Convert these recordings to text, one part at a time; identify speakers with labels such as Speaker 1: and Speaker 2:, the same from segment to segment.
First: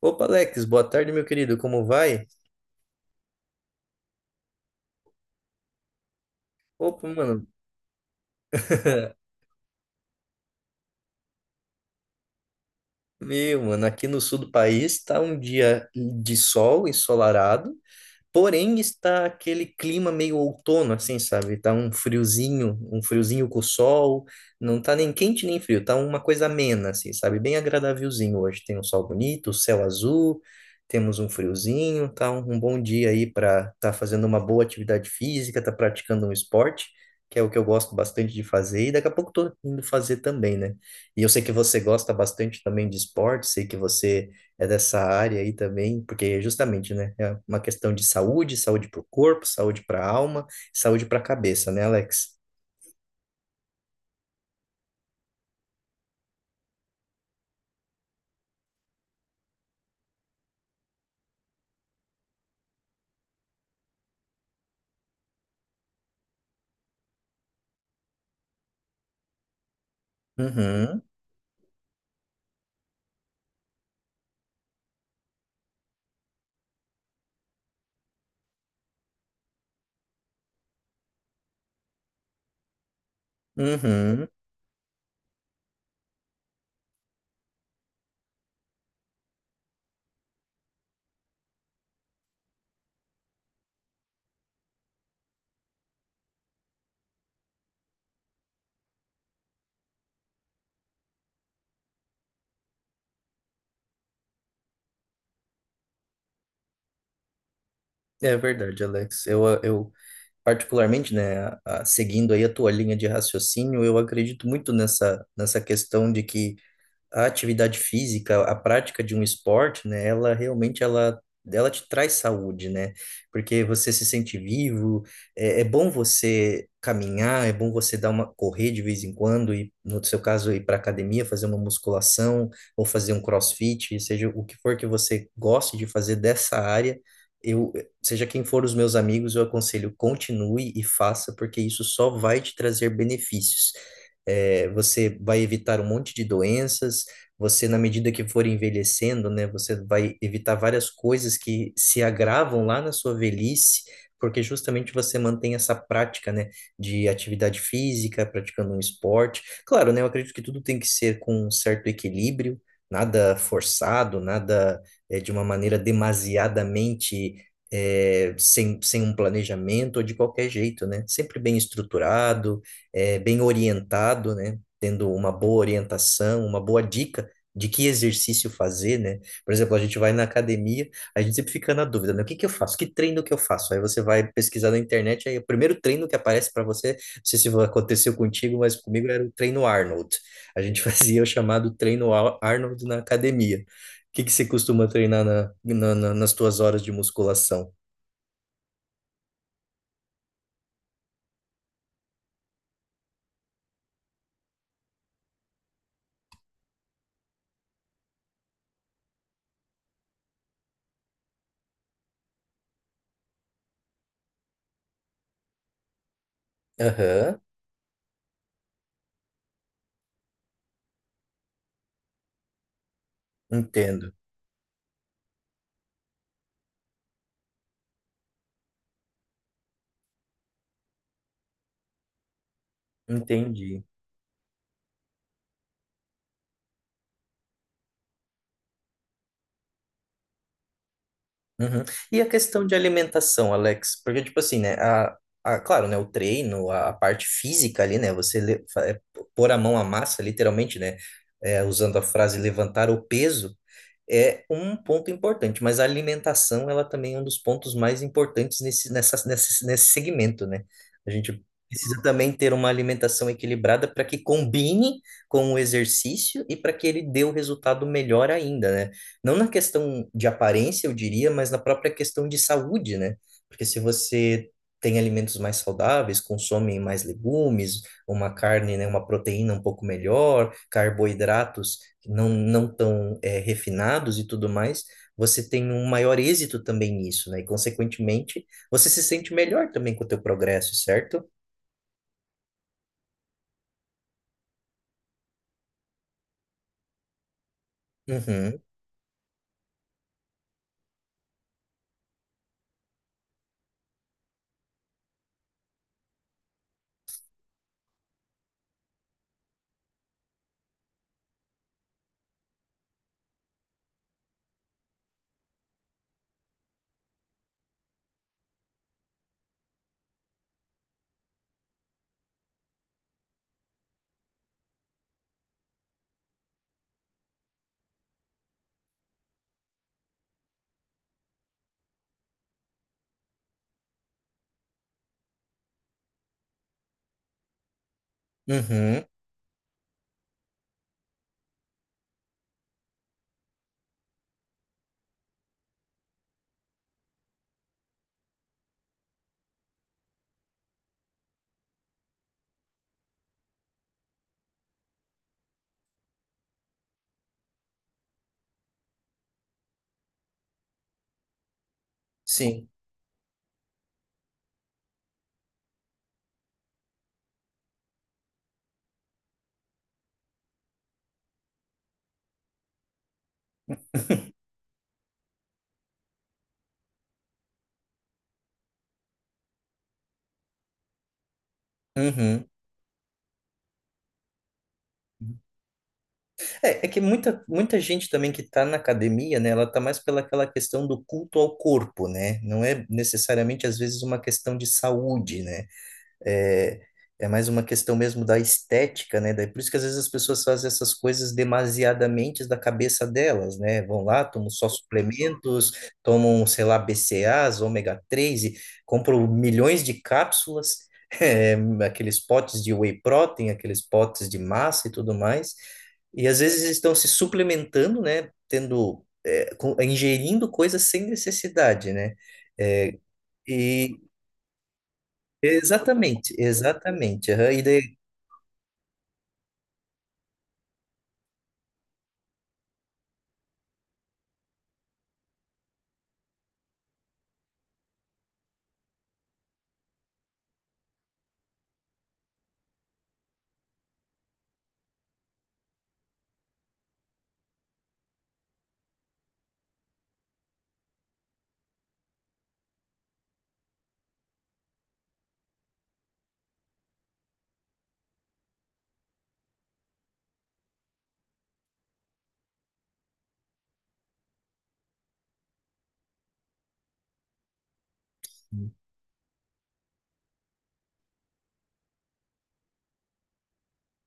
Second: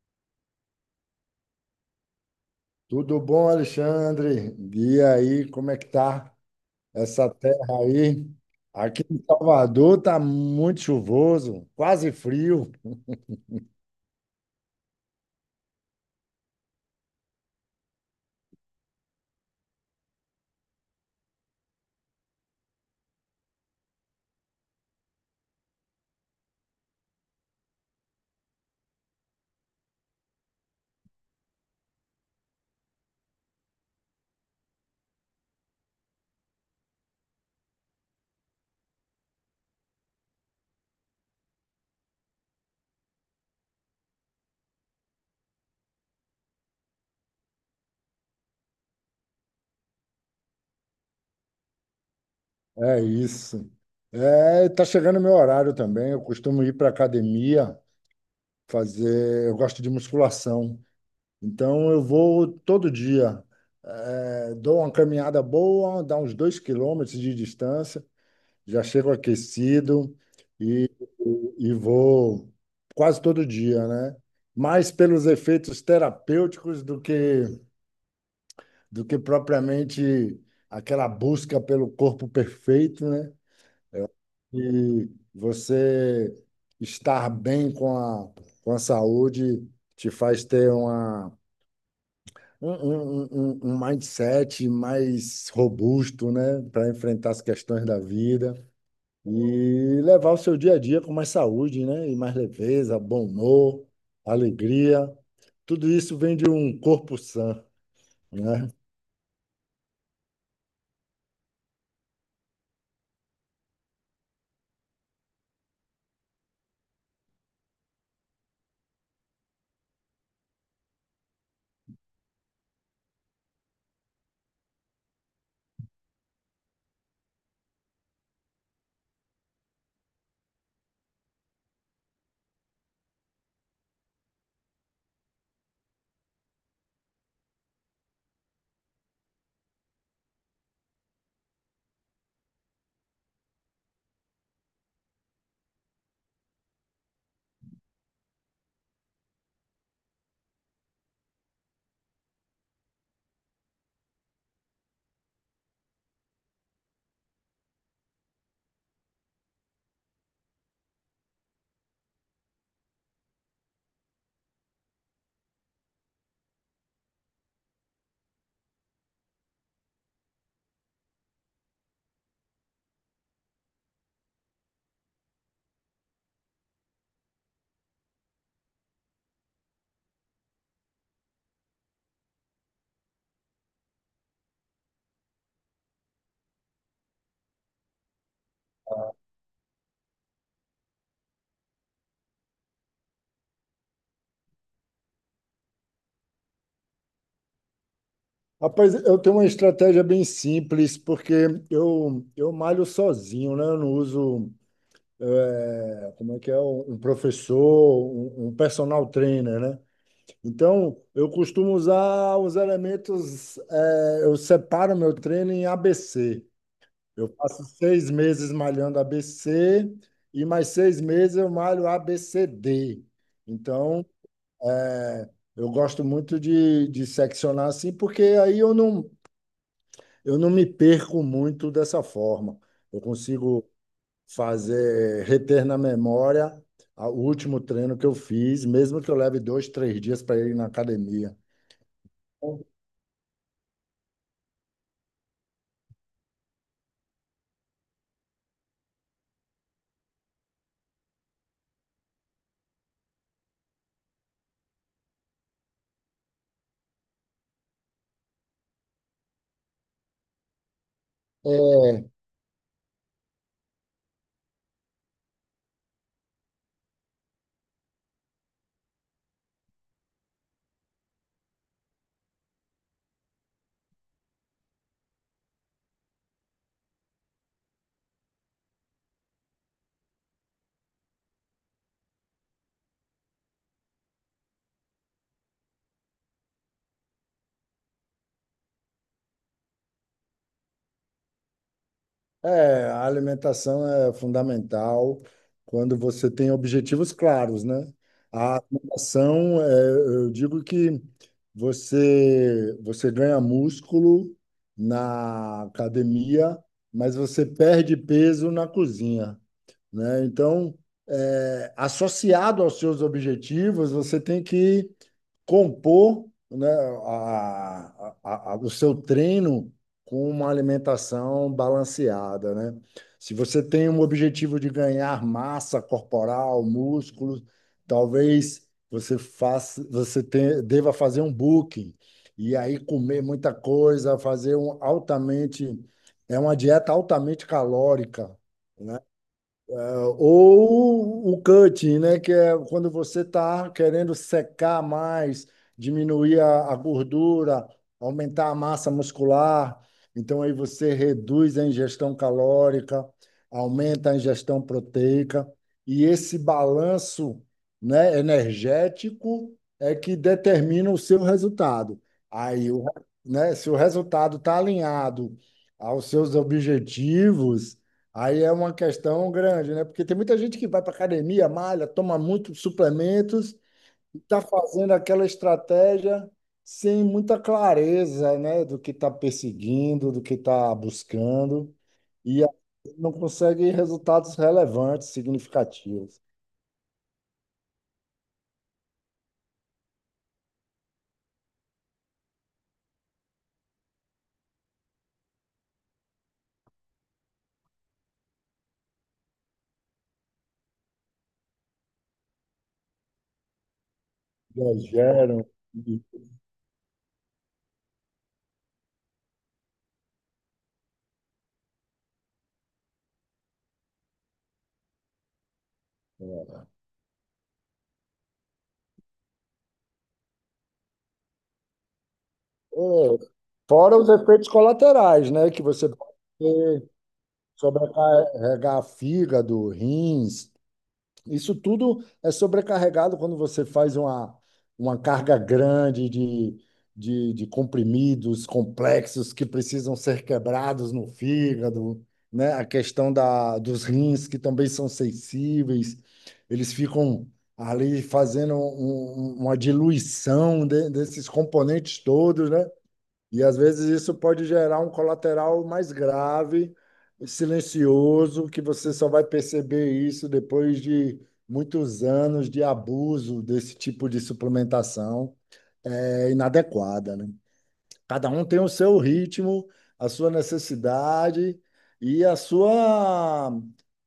Speaker 1: Opa, Alex, boa tarde, meu querido, como vai?
Speaker 2: Tudo bom, Alexandre? E aí, como é que tá
Speaker 1: Opa,
Speaker 2: essa
Speaker 1: mano,
Speaker 2: terra aí? Aqui em Salvador tá muito chuvoso, quase frio.
Speaker 1: meu, mano, aqui no sul do país tá um dia de sol ensolarado, porém, está aquele clima meio outono, assim, sabe? Tá um friozinho com sol, não tá nem quente nem frio, tá uma coisa amena, assim, sabe? Bem agradávelzinho hoje. Tem um sol bonito, o céu azul, temos um friozinho, tá um bom dia aí para tá fazendo uma boa atividade física, tá praticando um esporte, que é o que eu gosto bastante de fazer, e daqui a pouco tô indo fazer também, né? E eu sei que você gosta bastante também de esporte, sei que você é dessa área aí também, porque é justamente, né, é uma questão de saúde, saúde para o corpo, saúde para a alma, saúde para a cabeça, né, Alex?
Speaker 2: É isso. É, tá chegando meu horário também. Eu costumo ir para academia fazer. Eu gosto de musculação, então eu vou todo dia. É, dou uma caminhada boa, dá uns 2 quilômetros de distância. Já chego aquecido e,
Speaker 1: Uhum,
Speaker 2: e vou quase todo dia, né? Mais pelos efeitos terapêuticos do que propriamente aquela busca pelo corpo perfeito, né?
Speaker 1: uhum.
Speaker 2: E você estar bem com a saúde te faz ter uma, um, um, um um mindset mais robusto, né? Para enfrentar as questões da vida. E levar o seu dia a dia com mais saúde, né? E mais leveza, bom humor, alegria. Tudo isso vem de um corpo sã,
Speaker 1: É
Speaker 2: né?
Speaker 1: verdade, Alex. Eu particularmente, né, seguindo aí a tua linha de raciocínio, eu acredito muito nessa questão de que a atividade física, a prática de um esporte, né, ela realmente ela te traz saúde, né? Porque você se sente vivo, é bom você caminhar, é bom você dar uma correr de vez em quando e no seu caso ir para academia, fazer uma musculação ou fazer um CrossFit, seja o que for que você goste de fazer dessa área, eu, seja quem for os meus amigos, eu aconselho continue e faça, porque isso só vai te trazer benefícios. É, você vai evitar um monte de doenças, você, na medida que for envelhecendo, né, você vai evitar várias coisas que se agravam lá na sua velhice, porque justamente você mantém essa prática, né, de atividade física, praticando um esporte. Claro, né, eu acredito que tudo tem que ser com um certo equilíbrio, nada forçado, nada é, de uma maneira demasiadamente sem um planejamento ou de qualquer jeito, né? Sempre bem estruturado, bem orientado, né? Tendo uma boa orientação, uma boa dica de que exercício fazer, né? Por exemplo, a gente vai na academia, a gente sempre fica na dúvida, né? O que que eu faço? Que treino que eu faço? Aí você vai pesquisar na internet, aí o primeiro treino que aparece para você, não sei se aconteceu contigo, mas comigo era o treino Arnold. A gente fazia o chamado treino Arnold na academia. O que que você costuma treinar na, nas tuas horas de musculação?
Speaker 2: Rapaz, eu tenho uma estratégia bem simples, porque eu malho sozinho, né? Eu não uso, como é que é, um professor, um personal trainer, né? Então, eu costumo usar os elementos, eu separo meu treino em ABC. Eu
Speaker 1: Aham,
Speaker 2: passo 6 meses malhando ABC e mais 6 meses eu malho ABCD. Então,
Speaker 1: entendo.
Speaker 2: é, eu gosto muito de seccionar assim, porque aí eu não me perco muito dessa forma. Eu consigo
Speaker 1: Entendi.
Speaker 2: fazer, reter na memória o último treino que eu fiz, mesmo que eu leve dois, três dias para ir na academia.
Speaker 1: Uhum. E a questão de alimentação, Alex? Porque, tipo assim, né? A, claro, né? O treino, a parte física ali, né? Você le- fa- é, pôr a mão à massa, literalmente, né? Usando a frase levantar o peso, é um ponto importante, mas a alimentação, ela também é um dos pontos mais importantes nesse segmento, né? A gente precisa
Speaker 2: É,
Speaker 1: também ter uma alimentação equilibrada para que combine com o exercício e para que ele dê o resultado melhor ainda, né? Não na questão de aparência, eu diria, mas na própria questão de saúde, né? Porque se você tem alimentos mais saudáveis, consome mais legumes, uma carne, né, uma proteína um pouco melhor, carboidratos não tão refinados e tudo mais, você tem um maior êxito também nisso, né? E, consequentemente, você se sente melhor também com o teu progresso, certo?
Speaker 2: é, a alimentação é fundamental quando você tem objetivos claros, né? A
Speaker 1: Uhum,
Speaker 2: alimentação, eu digo que você ganha músculo na academia, mas você perde peso na cozinha, né? Então, associado aos seus objetivos, você tem que compor, né, o seu treino com uma alimentação balanceada, né? Se você tem um objetivo de ganhar massa corporal, músculos, talvez você faça, deva fazer um booking e aí comer muita coisa, é uma dieta altamente calórica, né?
Speaker 1: uhum,
Speaker 2: É, ou o cutting, né? Que é quando você está querendo secar mais, diminuir a gordura, aumentar a massa muscular. Então, aí você reduz a ingestão calórica, aumenta a ingestão proteica. E esse balanço, né, energético é que determina o seu resultado.
Speaker 1: sim.
Speaker 2: Aí, se o resultado está alinhado aos seus objetivos. Aí é uma questão grande, né? Porque tem muita gente que vai para academia, malha, toma muitos suplementos e está fazendo aquela estratégia sem muita clareza, né? Do que está perseguindo, do que está buscando e
Speaker 1: Uhum.
Speaker 2: não consegue resultados relevantes, significativos.
Speaker 1: É, é que muita gente também que está na academia, né, ela está mais pela aquela questão do culto ao corpo, né? Não é necessariamente, às vezes, uma questão de saúde, né? É, é mais uma questão mesmo da estética, né? Daí por isso que às vezes as pessoas fazem essas coisas demasiadamente da cabeça delas, né? Vão lá, tomam só
Speaker 2: Exageram.
Speaker 1: suplementos,
Speaker 2: E,
Speaker 1: tomam, sei lá, BCAAs, ômega 3 e compram milhões de cápsulas, eh, aqueles potes de whey protein, aqueles potes de massa e tudo mais. E às vezes estão se suplementando, né? Tendo, ingerindo coisas sem necessidade, né? Eh,
Speaker 2: é,
Speaker 1: e
Speaker 2: fora os efeitos colaterais, né? Que você
Speaker 1: exatamente,
Speaker 2: pode
Speaker 1: exatamente. Aham, e daí,
Speaker 2: sobrecarregar fígado, rins. Isso tudo é sobrecarregado quando você faz uma carga grande de comprimidos complexos que precisam ser quebrados no fígado, né? A questão dos rins, que também são sensíveis, eles ficam ali fazendo uma diluição desses componentes todos, né? E às vezes isso pode gerar um colateral mais grave, silencioso, que você só vai perceber isso depois de muitos anos de abuso desse tipo de suplementação inadequada, né? Cada um tem o seu ritmo, a sua necessidade e a sua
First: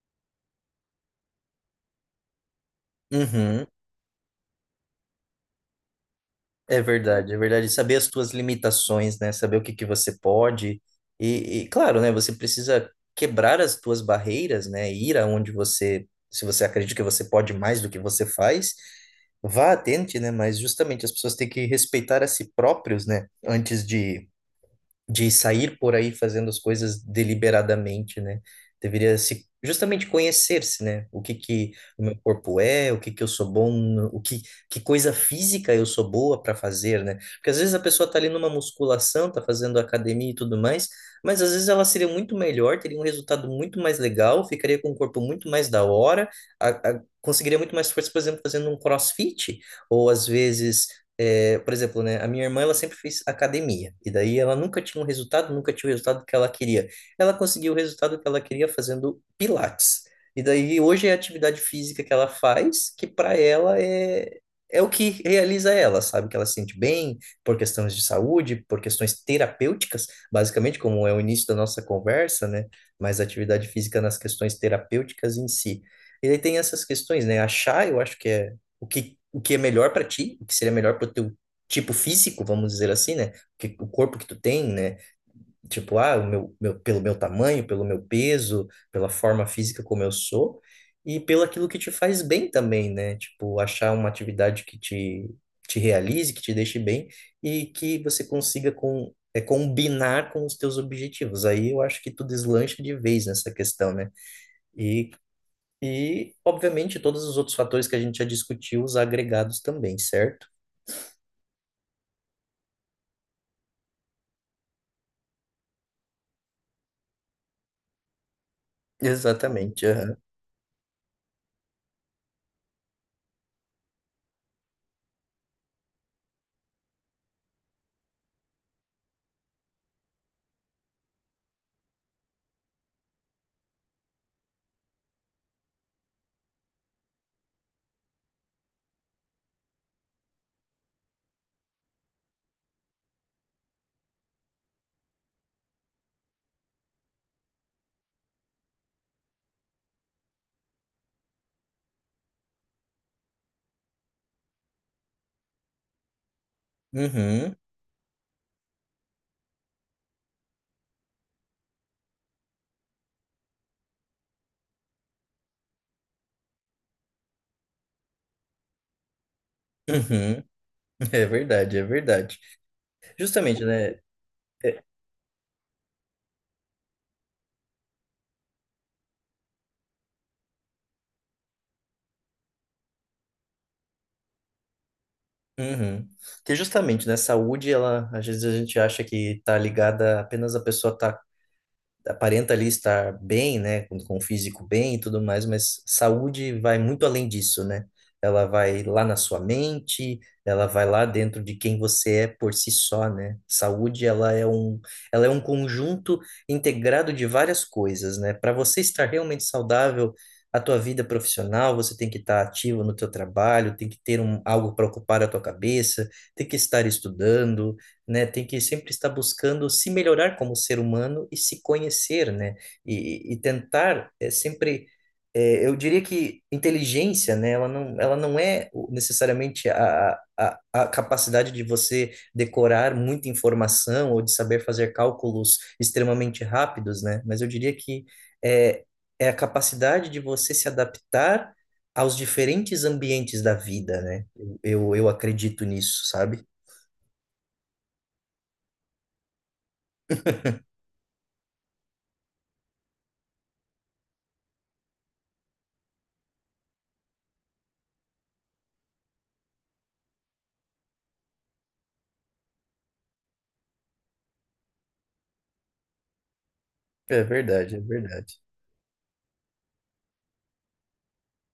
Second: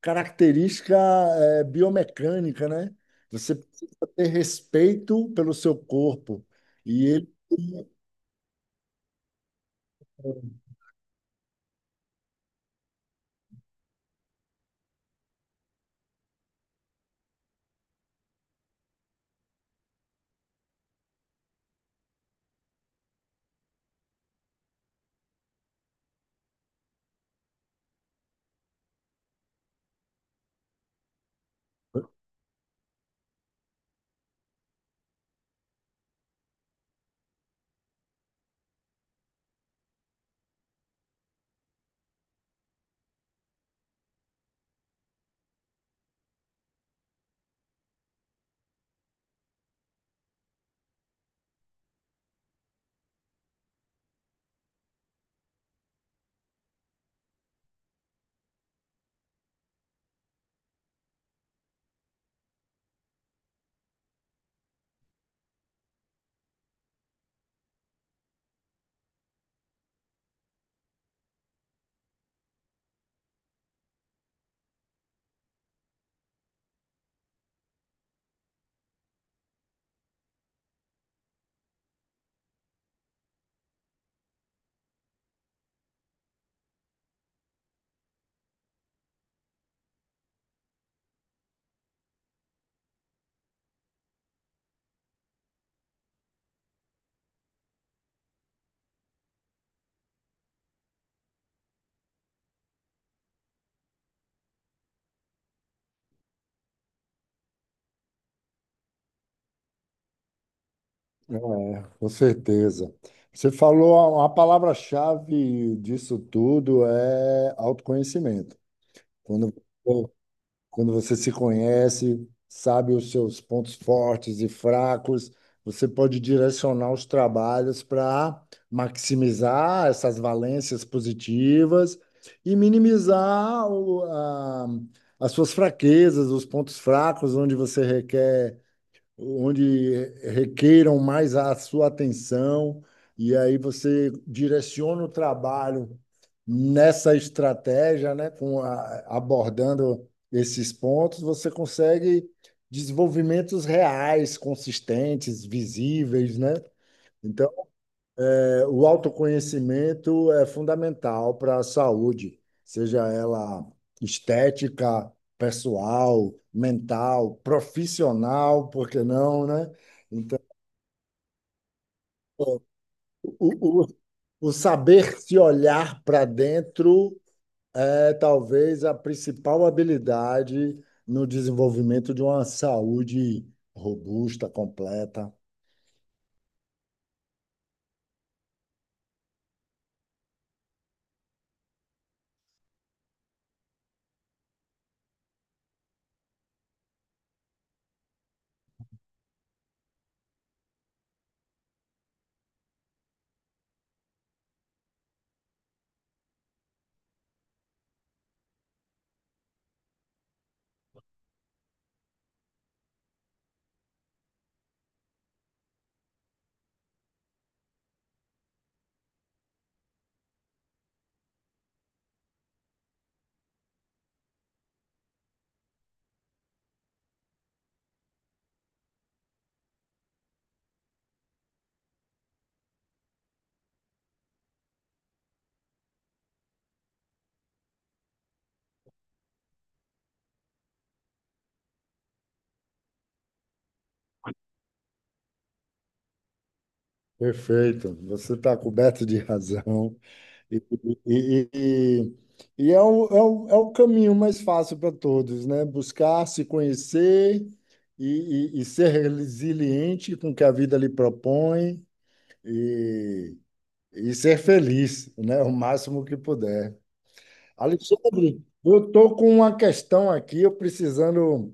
Speaker 2: característica biomecânica, né? Você
Speaker 1: uhum,
Speaker 2: precisa ter respeito pelo seu corpo
Speaker 1: é
Speaker 2: e
Speaker 1: verdade,
Speaker 2: ele.
Speaker 1: é verdade. Saber as tuas limitações, né? Saber o que que você pode. E, claro, né? Você precisa quebrar as tuas barreiras, né? Ir aonde você, se você acredita que você pode mais do que você faz, vá, tente, né? Mas justamente as pessoas têm que respeitar a si próprios, né? Antes De sair por aí fazendo as coisas deliberadamente, né? Deveria se justamente conhecer-se, né? O que que o meu corpo é, o que que eu sou bom, o que que coisa física eu sou boa para fazer, né? Porque às vezes a pessoa tá ali numa musculação, tá fazendo academia e tudo mais, mas às vezes ela seria muito melhor, teria um resultado muito mais legal, ficaria com um corpo muito mais da hora, conseguiria muito mais força, por exemplo, fazendo um CrossFit, ou às vezes por exemplo, né, a minha irmã ela sempre fez academia e daí ela nunca tinha um resultado, nunca tinha o resultado que ela queria. Ela conseguiu o resultado que ela queria fazendo pilates. E daí hoje é a atividade física que ela faz, que para ela é o que realiza ela, sabe? Que ela se sente bem por questões de saúde, por questões terapêuticas, basicamente, como é o início da nossa conversa, né? Mas a atividade física nas questões terapêuticas em si. E aí tem essas questões, né? Achar, eu acho que é o que é melhor para ti, o que seria melhor para o teu tipo físico, vamos dizer assim, né? Que, o corpo que tu tem, né? Tipo, ah, pelo meu tamanho, pelo meu peso, pela forma física como eu sou, e pelo aquilo que te faz bem também, né? Tipo, achar uma atividade te realize, que te deixe bem e que você consiga combinar com os teus objetivos. Aí eu acho que tu deslancha de vez nessa questão, né? E e, obviamente, todos os outros fatores que a gente já discutiu, os agregados também, certo?
Speaker 2: Com certeza. Você falou, a palavra-chave disso tudo é autoconhecimento. Quando,
Speaker 1: Exatamente. Aham.
Speaker 2: quando você se conhece, sabe os seus pontos fortes e fracos, você pode direcionar os trabalhos para maximizar essas valências positivas e minimizar as suas fraquezas, os pontos fracos onde você requer onde requeiram mais a sua atenção, e aí você direciona o trabalho nessa estratégia, né, abordando esses pontos, você consegue desenvolvimentos reais, consistentes, visíveis, né?
Speaker 1: Uhum,
Speaker 2: Então,
Speaker 1: uhum.
Speaker 2: o autoconhecimento é fundamental para a saúde, seja ela estética, pessoal, mental, profissional, por que não, né? Então,
Speaker 1: É verdade, é verdade. Justamente,
Speaker 2: o, o,
Speaker 1: né?
Speaker 2: o
Speaker 1: é-
Speaker 2: saber se olhar para dentro é talvez a principal habilidade no desenvolvimento de uma saúde robusta, completa.
Speaker 1: uhum. Que justamente, né? Saúde, ela, às vezes a gente acha que tá ligada apenas a pessoa tá aparenta ali estar bem, né, com o físico bem e tudo mais, mas saúde vai muito além disso, né? Ela vai lá na sua mente, ela vai lá dentro de quem você é por si só, né? Saúde, ela é um conjunto integrado de várias coisas, né? Para você estar realmente saudável, a tua vida profissional, você tem que estar ativo no teu trabalho, tem que ter um, algo para ocupar a tua cabeça, tem que estar estudando, né? Tem que sempre estar buscando se melhorar como ser humano e se conhecer, né? E tentar eu diria que inteligência, né? Ela não é necessariamente a capacidade de você decorar muita informação ou de saber fazer cálculos extremamente rápidos, né? Mas eu diria que é, é a capacidade de você se adaptar aos diferentes ambientes da vida, né? Eu acredito nisso, sabe?
Speaker 2: Perfeito, você está coberto de razão. E, e- e- e é o, é o, é o caminho mais fácil para todos, né? Buscar se conhecer e ser resiliente com o que a vida lhe propõe e, e ser feliz, né? O máximo que puder.
Speaker 1: É verdade, é verdade.
Speaker 2: Alexandre, eu estou com uma questão aqui,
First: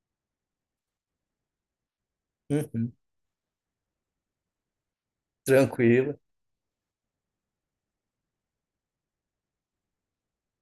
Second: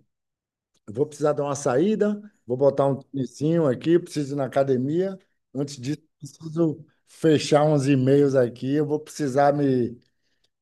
Speaker 2: eu vou precisar dar uma saída, vou botar
Speaker 1: Uhum,
Speaker 2: um tênisinho aqui, preciso ir na academia. Antes disso,
Speaker 1: tranquilo.
Speaker 2: preciso fechar uns e-mails aqui, eu vou precisar me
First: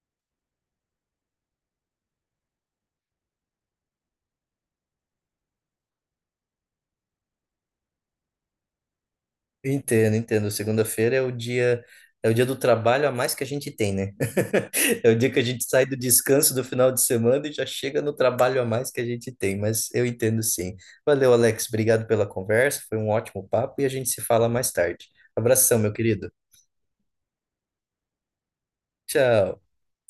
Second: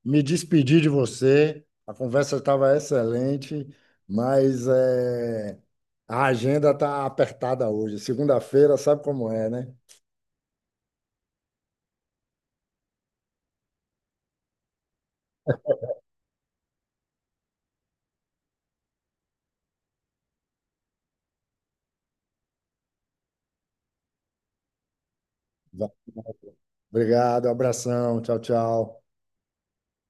Speaker 2: me despedi de você. A conversa estava excelente, mas a agenda está apertada hoje. Segunda-feira, sabe como é, né?
Speaker 1: Entendo, entendo. Segunda-feira é o dia do trabalho a mais que a gente tem, né? É o dia que a gente sai do descanso do final de semana e já chega no trabalho a mais que a gente tem, mas eu entendo sim. Valeu, Alex. Obrigado pela conversa. Foi um ótimo papo e a gente se fala mais tarde. Abração,
Speaker 2: Va-
Speaker 1: meu querido.
Speaker 2: Obrigado, abração, tchau, tchau.
Speaker 1: Tchau.